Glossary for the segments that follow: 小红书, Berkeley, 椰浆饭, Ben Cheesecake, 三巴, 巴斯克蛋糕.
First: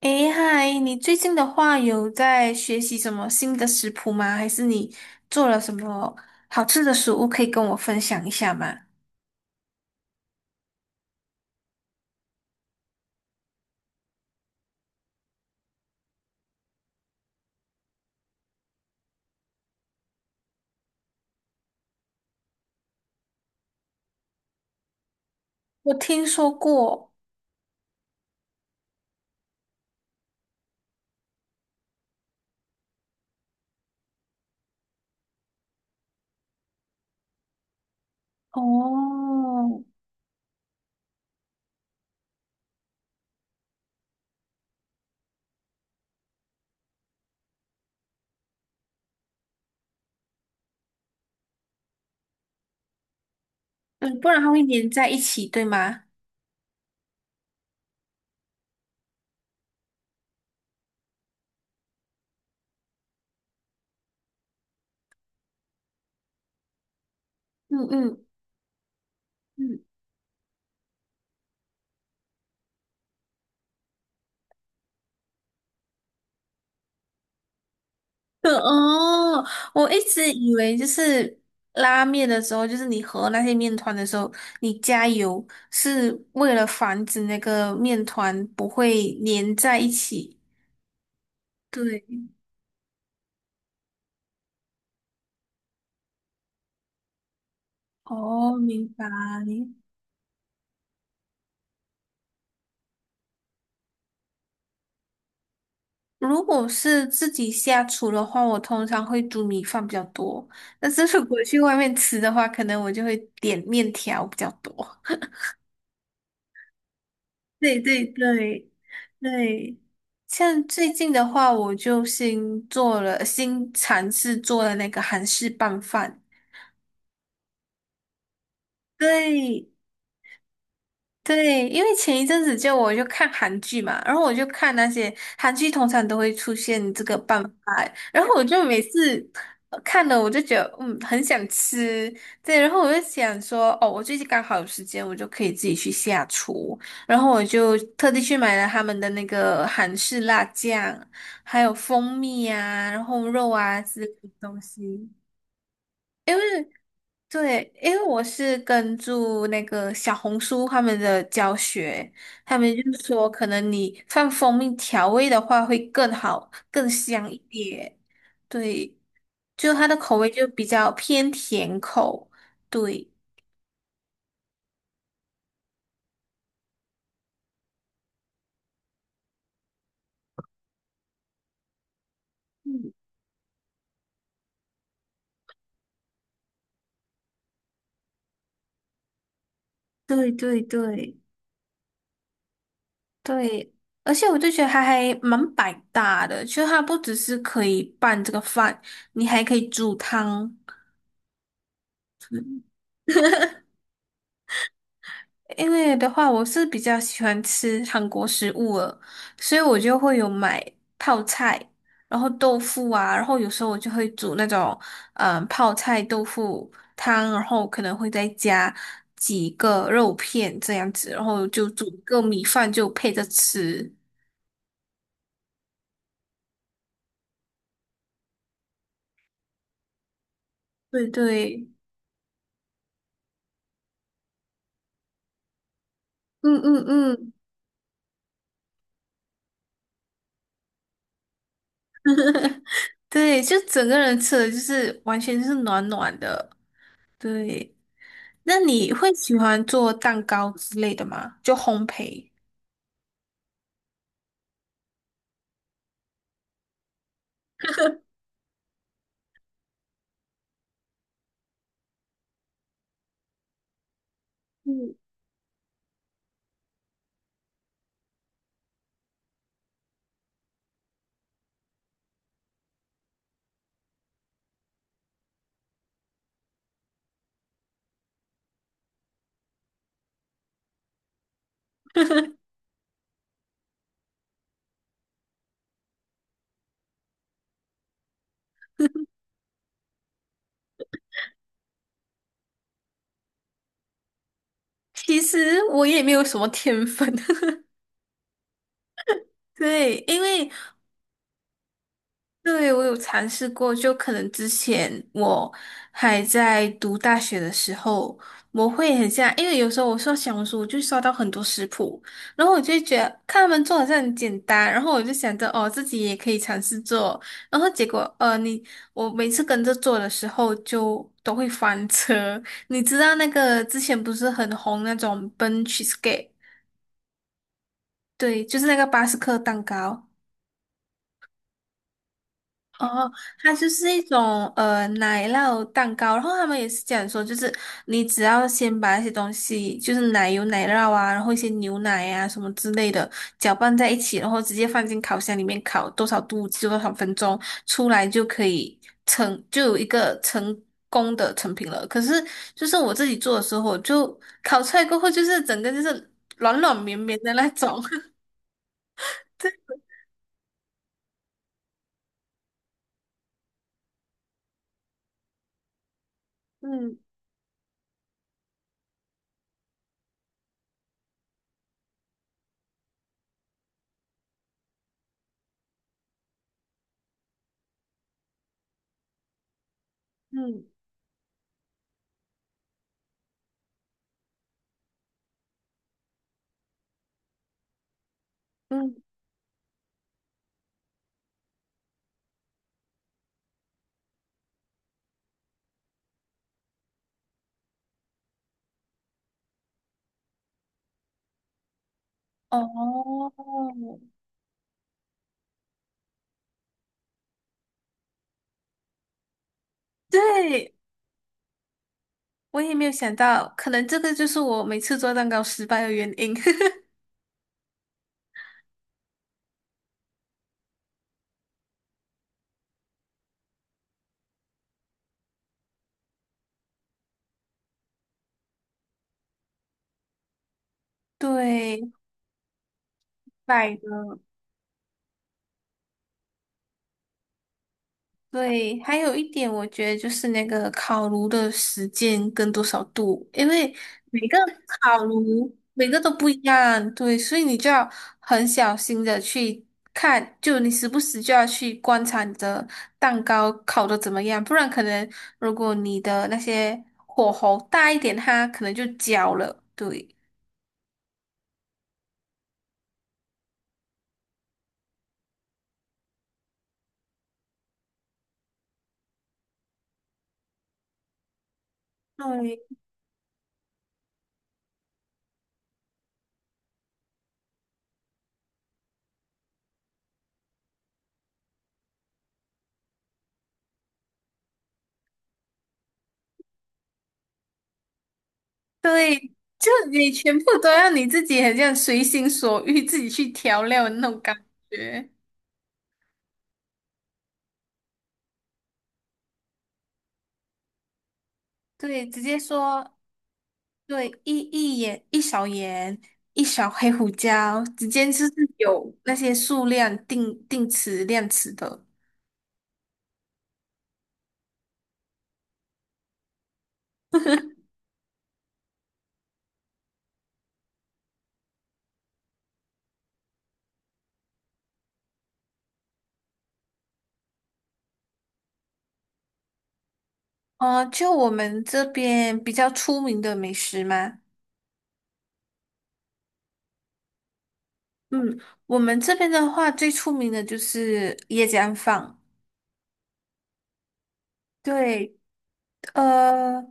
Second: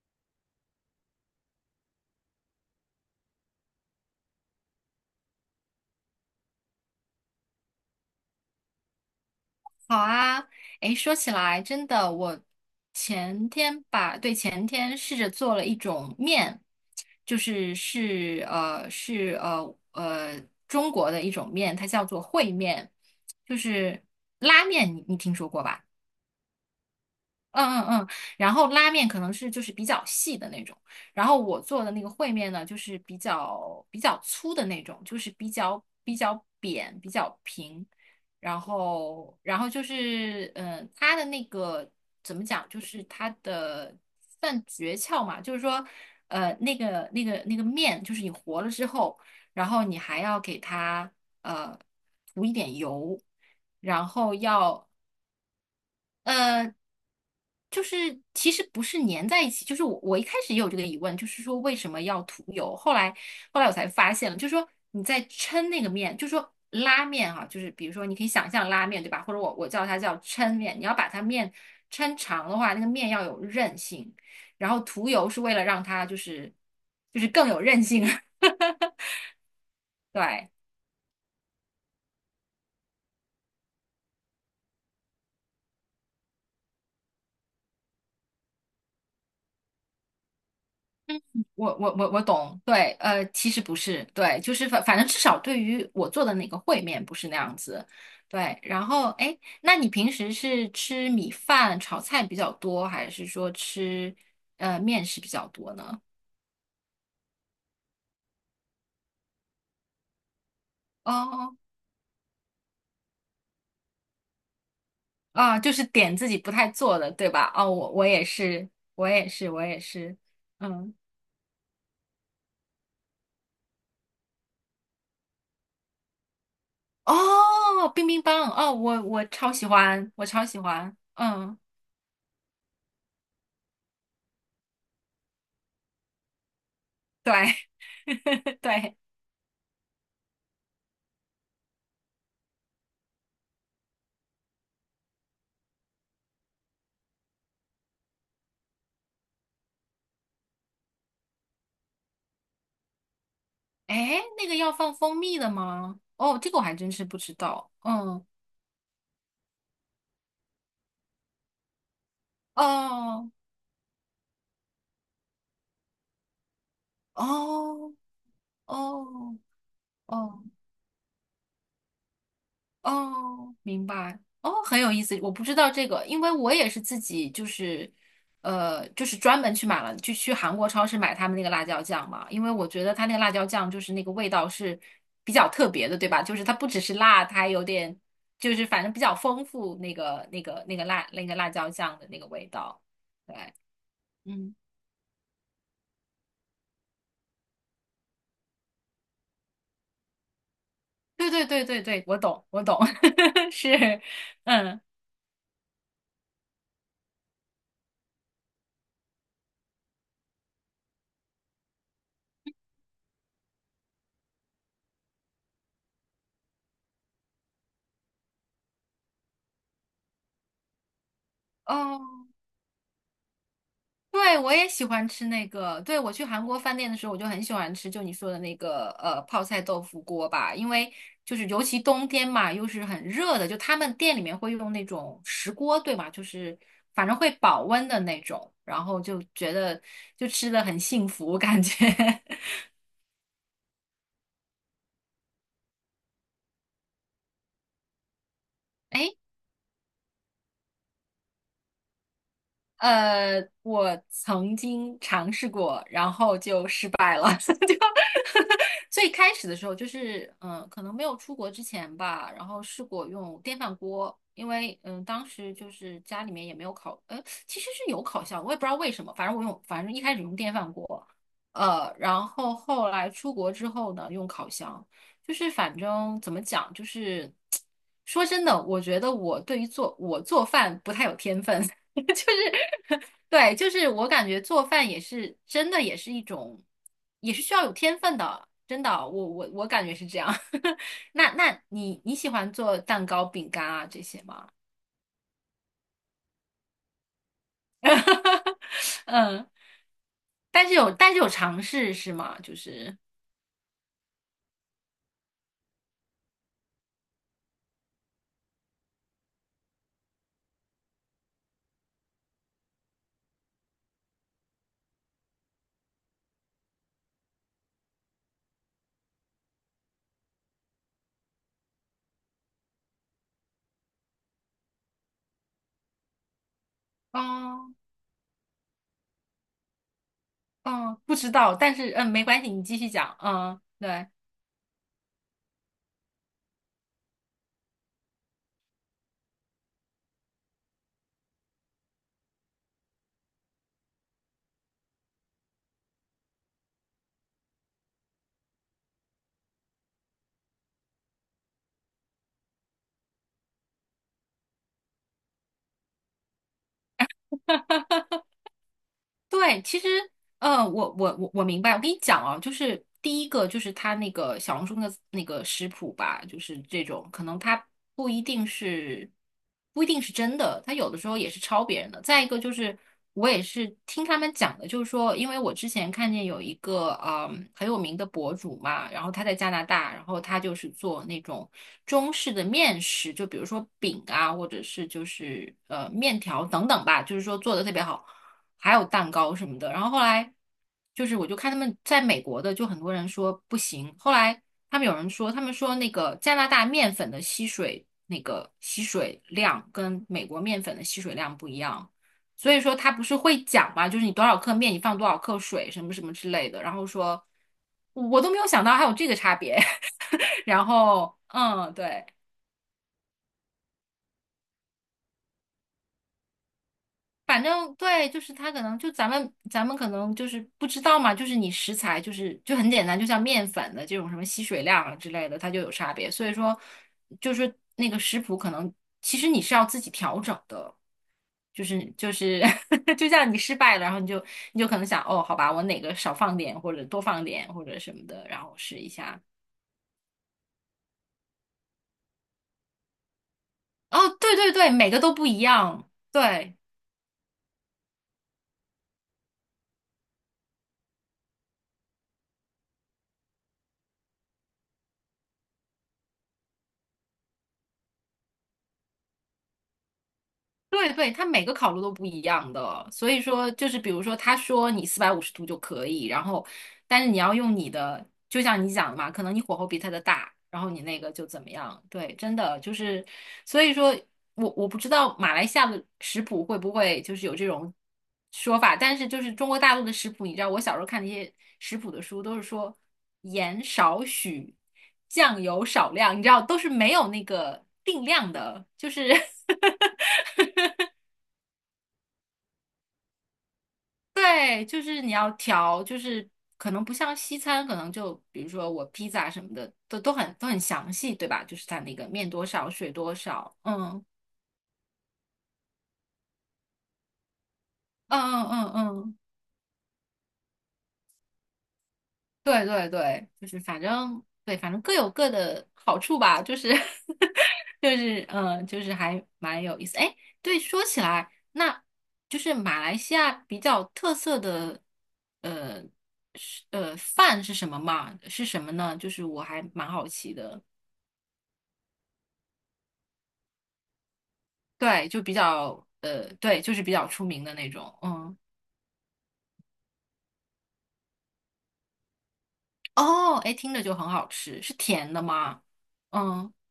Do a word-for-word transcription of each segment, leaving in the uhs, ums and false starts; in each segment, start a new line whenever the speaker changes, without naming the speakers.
诶，嗨，你最近的话有在学习什么新的食谱吗？还是你做了什么好吃的食物可以跟我分享一下吗？
好啊，诶，说起来真的，我前天吧，对，前天试着做了一种面，就是是呃是呃呃中国的一种面，它叫做烩面，就是拉面，你你听说过吧？
我听说过。
嗯嗯嗯，然后拉面可能是就是比较细的那种，然后我做的那个烩面呢，就是比较比较粗的那种，就是比较比较扁、比较平，然
哦，
后然后就是嗯，呃它的那个怎么讲，就是它的算诀窍嘛，就是说呃那个那个那个面，就是你和了之后，然后你还要给它呃涂一点油。然
嗯，不
后
然它会
要
粘在一起，对吗？
呃，就是其实不是粘在一起，就是我我一开始也有这个疑问，就是说为什么要涂油？后来后来我才发现了，就是说你在抻那个面，就是说拉面哈、就是
嗯
比如说你可
嗯
以想象拉面对吧？或者我我
嗯，
叫它叫抻面，你要把它面抻长的话，那个面要有韧性，然后涂油是为了让它就是就是更有韧性。
对 哦，我一直
对。
以为就是拉面的时候，就是你和那些面团的时候，你加油是为了防止那个面团不会粘在一起。
嗯，我我我我
对。
懂，对，呃，其实不是，对，就是反反正至少对于我做的那个烩面不是那样子，
哦，
对。然
明白。
后，哎，那你平时是吃米饭炒菜比较多，还是说吃呃面食比较多呢？
如果是自己下厨的话，我通常会煮米饭比较多。但是如果
哦
去外面吃的话，可能我就会点面条比较多。
啊，就是点自己不太做的，对吧？哦，
对
我
对
我也是，
对
我也是，我
对，
也是，
像最
嗯，
近的话，我就新做了，新尝试做了那个韩式拌饭。
哦，冰冰棒，哦，我我超喜
对，
欢，我超喜欢，嗯，
对，因为前一阵子就我就看韩剧嘛，然后我就看那些韩剧，通常都会出现这个拌
对，
饭，然后我 就每
对。
次呃看了，我就觉得嗯很想吃。对，然后我就想说哦，我最近刚好有时间，我就可以自己去下厨，然后我就特地去买了他们的那个韩式辣酱，还有蜂蜜啊，然后肉啊之类
哎，
的
那个
东
要放
西。
蜂蜜的吗？
因
哦，
为。
这个我还真是不知
对，
道。
因为我
嗯，
是跟住那个小红书他们的教学，他们就说
哦，
可能你放蜂蜜调味的话会更好、更香一
哦，
点。对，
哦，
就它的口味
哦，
就比较偏甜口。对，
哦，明白。哦，很有意思。我不知道这个，因为我也是自己就是，呃，就是专门去买了，就去韩国超市买他们那个辣椒酱嘛。因为我觉
嗯，
得它那个辣椒酱就是那个味道是比较特别的，对吧？就是它不只是辣，它还有点就是反正比较丰富那个
对
那
对
个那个辣
对
那个辣椒酱的那个味道。对，
对，而且我就
嗯。
觉得它还蛮百搭的，就它不只是可以拌这个饭，你还可以煮汤。
对对对对对，我懂，我懂，是，嗯，
因为的话，我是比较喜欢吃韩国食物了，所以我就会有买泡菜，然后豆腐啊，然后有时候我就会煮那种嗯泡菜豆腐汤，然后可能会再加几个肉片这样子，然后就煮一
哦，
个米饭就配着吃。
对，我也喜欢吃那个，对，我去韩国饭店的时候，我就很喜欢吃，就你说的那个呃泡菜豆腐锅吧，因为
对
就是尤
对，
其冬天嘛，又是很热的，就他们店里面会用那种石锅，对吧？就
嗯
是
嗯
反正会
嗯，
保温的那种，然后就觉得就吃的很幸福，感觉。
对，就整个人吃的就是完全就是暖暖的。对，那你
哎
会喜欢做蛋糕之类的吗？就烘焙。
呃，我曾经尝试过，然后就失败了，就 最开始的时候就是，嗯、可能没有出国之前吧，然后试过用电饭锅，因为
嗯。
嗯，当时就是家里面也没有烤，呃，其实是有烤箱，我也不知道为什么，反正我用，反正一开始用电饭锅，呃，然后后来出国之后呢，用烤箱，就是反正怎么讲，就是 说真的，我觉得我对于做我做饭不太有天分。就 是 对，就是我感觉做饭也是真的，也是一种，也是需要有天分的，真的，我我我感觉是这样。那那你你喜欢做蛋糕、饼干啊这些吗？
其实我也没有什么天分，
嗯，
对，因为，
但是有但是有尝试是吗？就
对，我有
是，
尝试过，就可能之前我还在读大学的时候，我会很像，因为有时候我刷小红书，我就刷到很多食谱，然后我就觉得看他们做好像很简单，然后我就想着哦，自己也可以尝试做，然后结果呃，你我每次跟着做的时候就都会翻车。你知道那个之前不是很红那种 Ben Cheesecake。
哦
对，就是那个巴斯克蛋糕。
哦，不知道，但是嗯，没关系，你继续
哦，
讲，
它
嗯，
就是一
对。
种呃奶酪蛋糕，然后他们也是这样说，就是你只要先把那些东西，就是奶油、奶酪啊，然后一些牛奶啊什么之类的搅拌在一起，然后直接放进烤箱里面烤多少度就多少分钟，出来就可以成，就有一个成功的成品了。可是就是我自己做的时候，就烤出来过后，就是整个就是软软绵绵的那种。对，
对，其实，呃，我我我我明白。我跟你讲啊，就是第一个就是他那个小红书的那个食谱吧，就是这
嗯
种，可能他不一定是不一定是真的，他有的时候也是抄别人的。再一个就是，我也是听他们讲的，就是说，因为我之前看见有一个嗯很有名的博主嘛，然后他在加拿大，然后他就是
嗯
做那种中式的面食，就比如说饼啊，或者是就是呃面条等等吧，就是说做的特别好。还有
嗯。
蛋糕什么的。然后后来就是我就看他们在美国的，就很多人说不行。后来他们有人说，他们说那个加拿大面粉的吸水那个吸水量跟美国面粉的吸水量不一样，所以说他不是
哦，
会讲嘛，就是你多少克面你放多少克水什么什么之类的，然后说。我都没有想到还有这个差别，然
对，
后嗯，对。
我也没有想到，可能这个就是我每次做蛋糕失败的原因。
反正对，就是它可能就咱们咱们可能就是不知道嘛，就是你食材就是就很简单，就像面粉的这种什么吸水量啊之类的，它就有差别。所以说，就是那个食谱可能其实你是要自己调整的，就是
对，
就是 就像你失
买
败了，然后你
的。
就你就可能想哦，好吧，我哪个少放点或者多放点或者什么的，然后试
对，
一
还有
下。
一点，我觉得就是那个烤炉的时间跟多少度，因为
哦，
每
对
个
对对，每
烤
个都
炉
不一
每
样，
个都不一
对。
样，对，所以你就要很小心的去看，就你时不时就要去观察你的蛋糕烤的怎么样，不然可能如果你的那些火候大一点，它可能就焦了。对，
对对，它每个烤炉都不一样的，所以说就是比如说，他说你四百五十度就可以，然后但是你要用你的，就像你讲的嘛，可能你火候比他的大，然后你那个就怎么样？对，真的
对，
就是，所以说我我不知道马来西亚的食谱会不会就是有这种说法，但是就是中国大陆的食谱，你知道我小时候看那些食谱的书都是说盐少许，酱油少量，你知道都是没有那个定量的，就是
对，就 你全部都要你自己很像随心所欲自己去调料的那种感
对，就是
觉。
你要调，就是可能不像西餐，可能就比如说我披萨什么的，都都很都很详细，对吧？就是它那个
对，直
面
接
多少，水
说，
多少，嗯
对，一一盐一勺盐，一勺黑胡椒，直接
嗯
就是
嗯嗯
有那
嗯，
些数量定定词量词的。
对对对，就是反正对，反正各有各的好处吧，就是 就是嗯，就是还蛮有意思。哎，对，说起来，那就是马来西亚比较特色的呃是呃饭是什么嘛？是什么呢？就是我还蛮好奇的。
呃，就我们这边比较出名的美食吗？
对，就比较呃，对，就是比较出名的那种。嗯，
嗯，我们这边的话，最出名的就是椰浆饭。
哦，哎，听着就很好吃，是甜
对，
的吗？嗯，
呃，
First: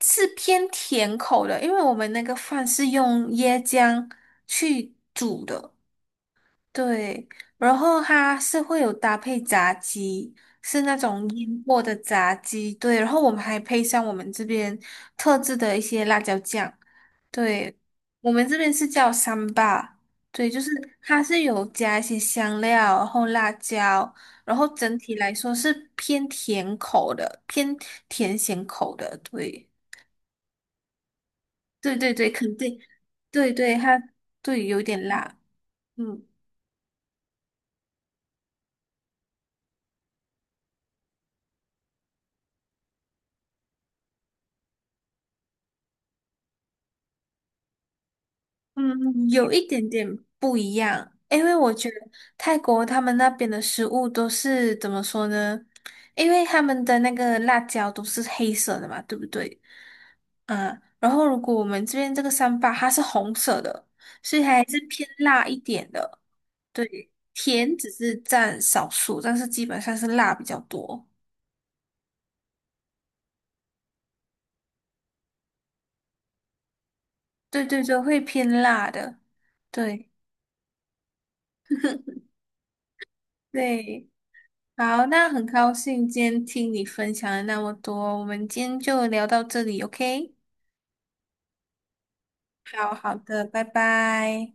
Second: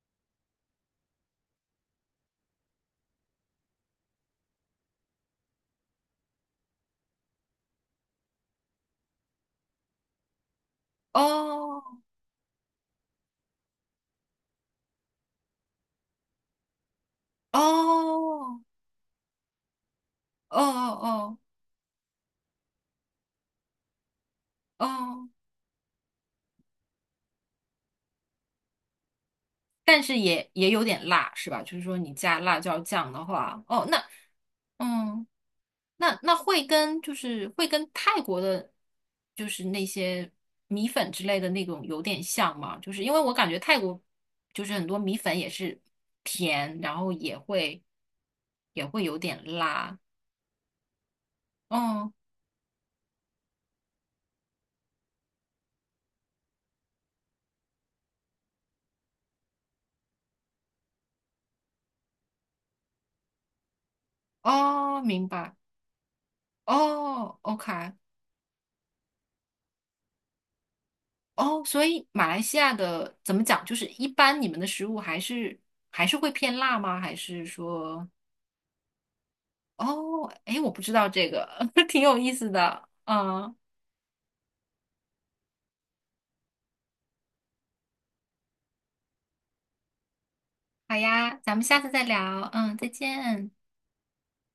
是偏甜口的，因为我们那个饭是用椰浆去煮的。对，然后它是会有搭配炸鸡，是那种腌过
哦，
的炸鸡，对，然后我们还配上我们这边特制的一些辣椒酱，对，我们这
哦，
边是叫三巴，对，就
哦
是它
哦
是有加一些香料，然后辣椒，然后
哦
整体
哦，
来说是偏甜口的，偏甜咸口的，对，
但是也也有点辣，是吧？就是
对
说你
对对，
加
肯
辣椒
定，
酱的
对
话，
对，
哦，
它
那
对有点
嗯。
辣，
那
嗯。
那会跟就是会跟泰国的，就是那些米粉之类的那种有点像吗？就是因为我感觉泰国就是很多米粉也是甜，然后也会也会有
嗯，
点
有一点
辣。
点不一样，因为我觉得
哦
泰国他们那边的食物都是怎么说呢？因为他们的那个辣椒都是黑色的嘛，对不对？嗯，然后如果我们这边这个三八它是红色的，所以还是
哦，
偏
明
辣
白。
一点的。对，
哦
甜只
，OK，
是占少数，但是基本上是辣比较多。
哦，所以马来西亚的怎么讲？就是一般你们的食物还是还是会偏辣吗？还是
对对对，
说，
会偏辣的。对
哦，诶，我不知道这个，挺有意思的。嗯。
对，好，那很高兴今天听你分享了那么多，我们今天就聊到这里，OK？
好呀，咱们下次再聊。嗯，再
好好的，
见。
拜拜。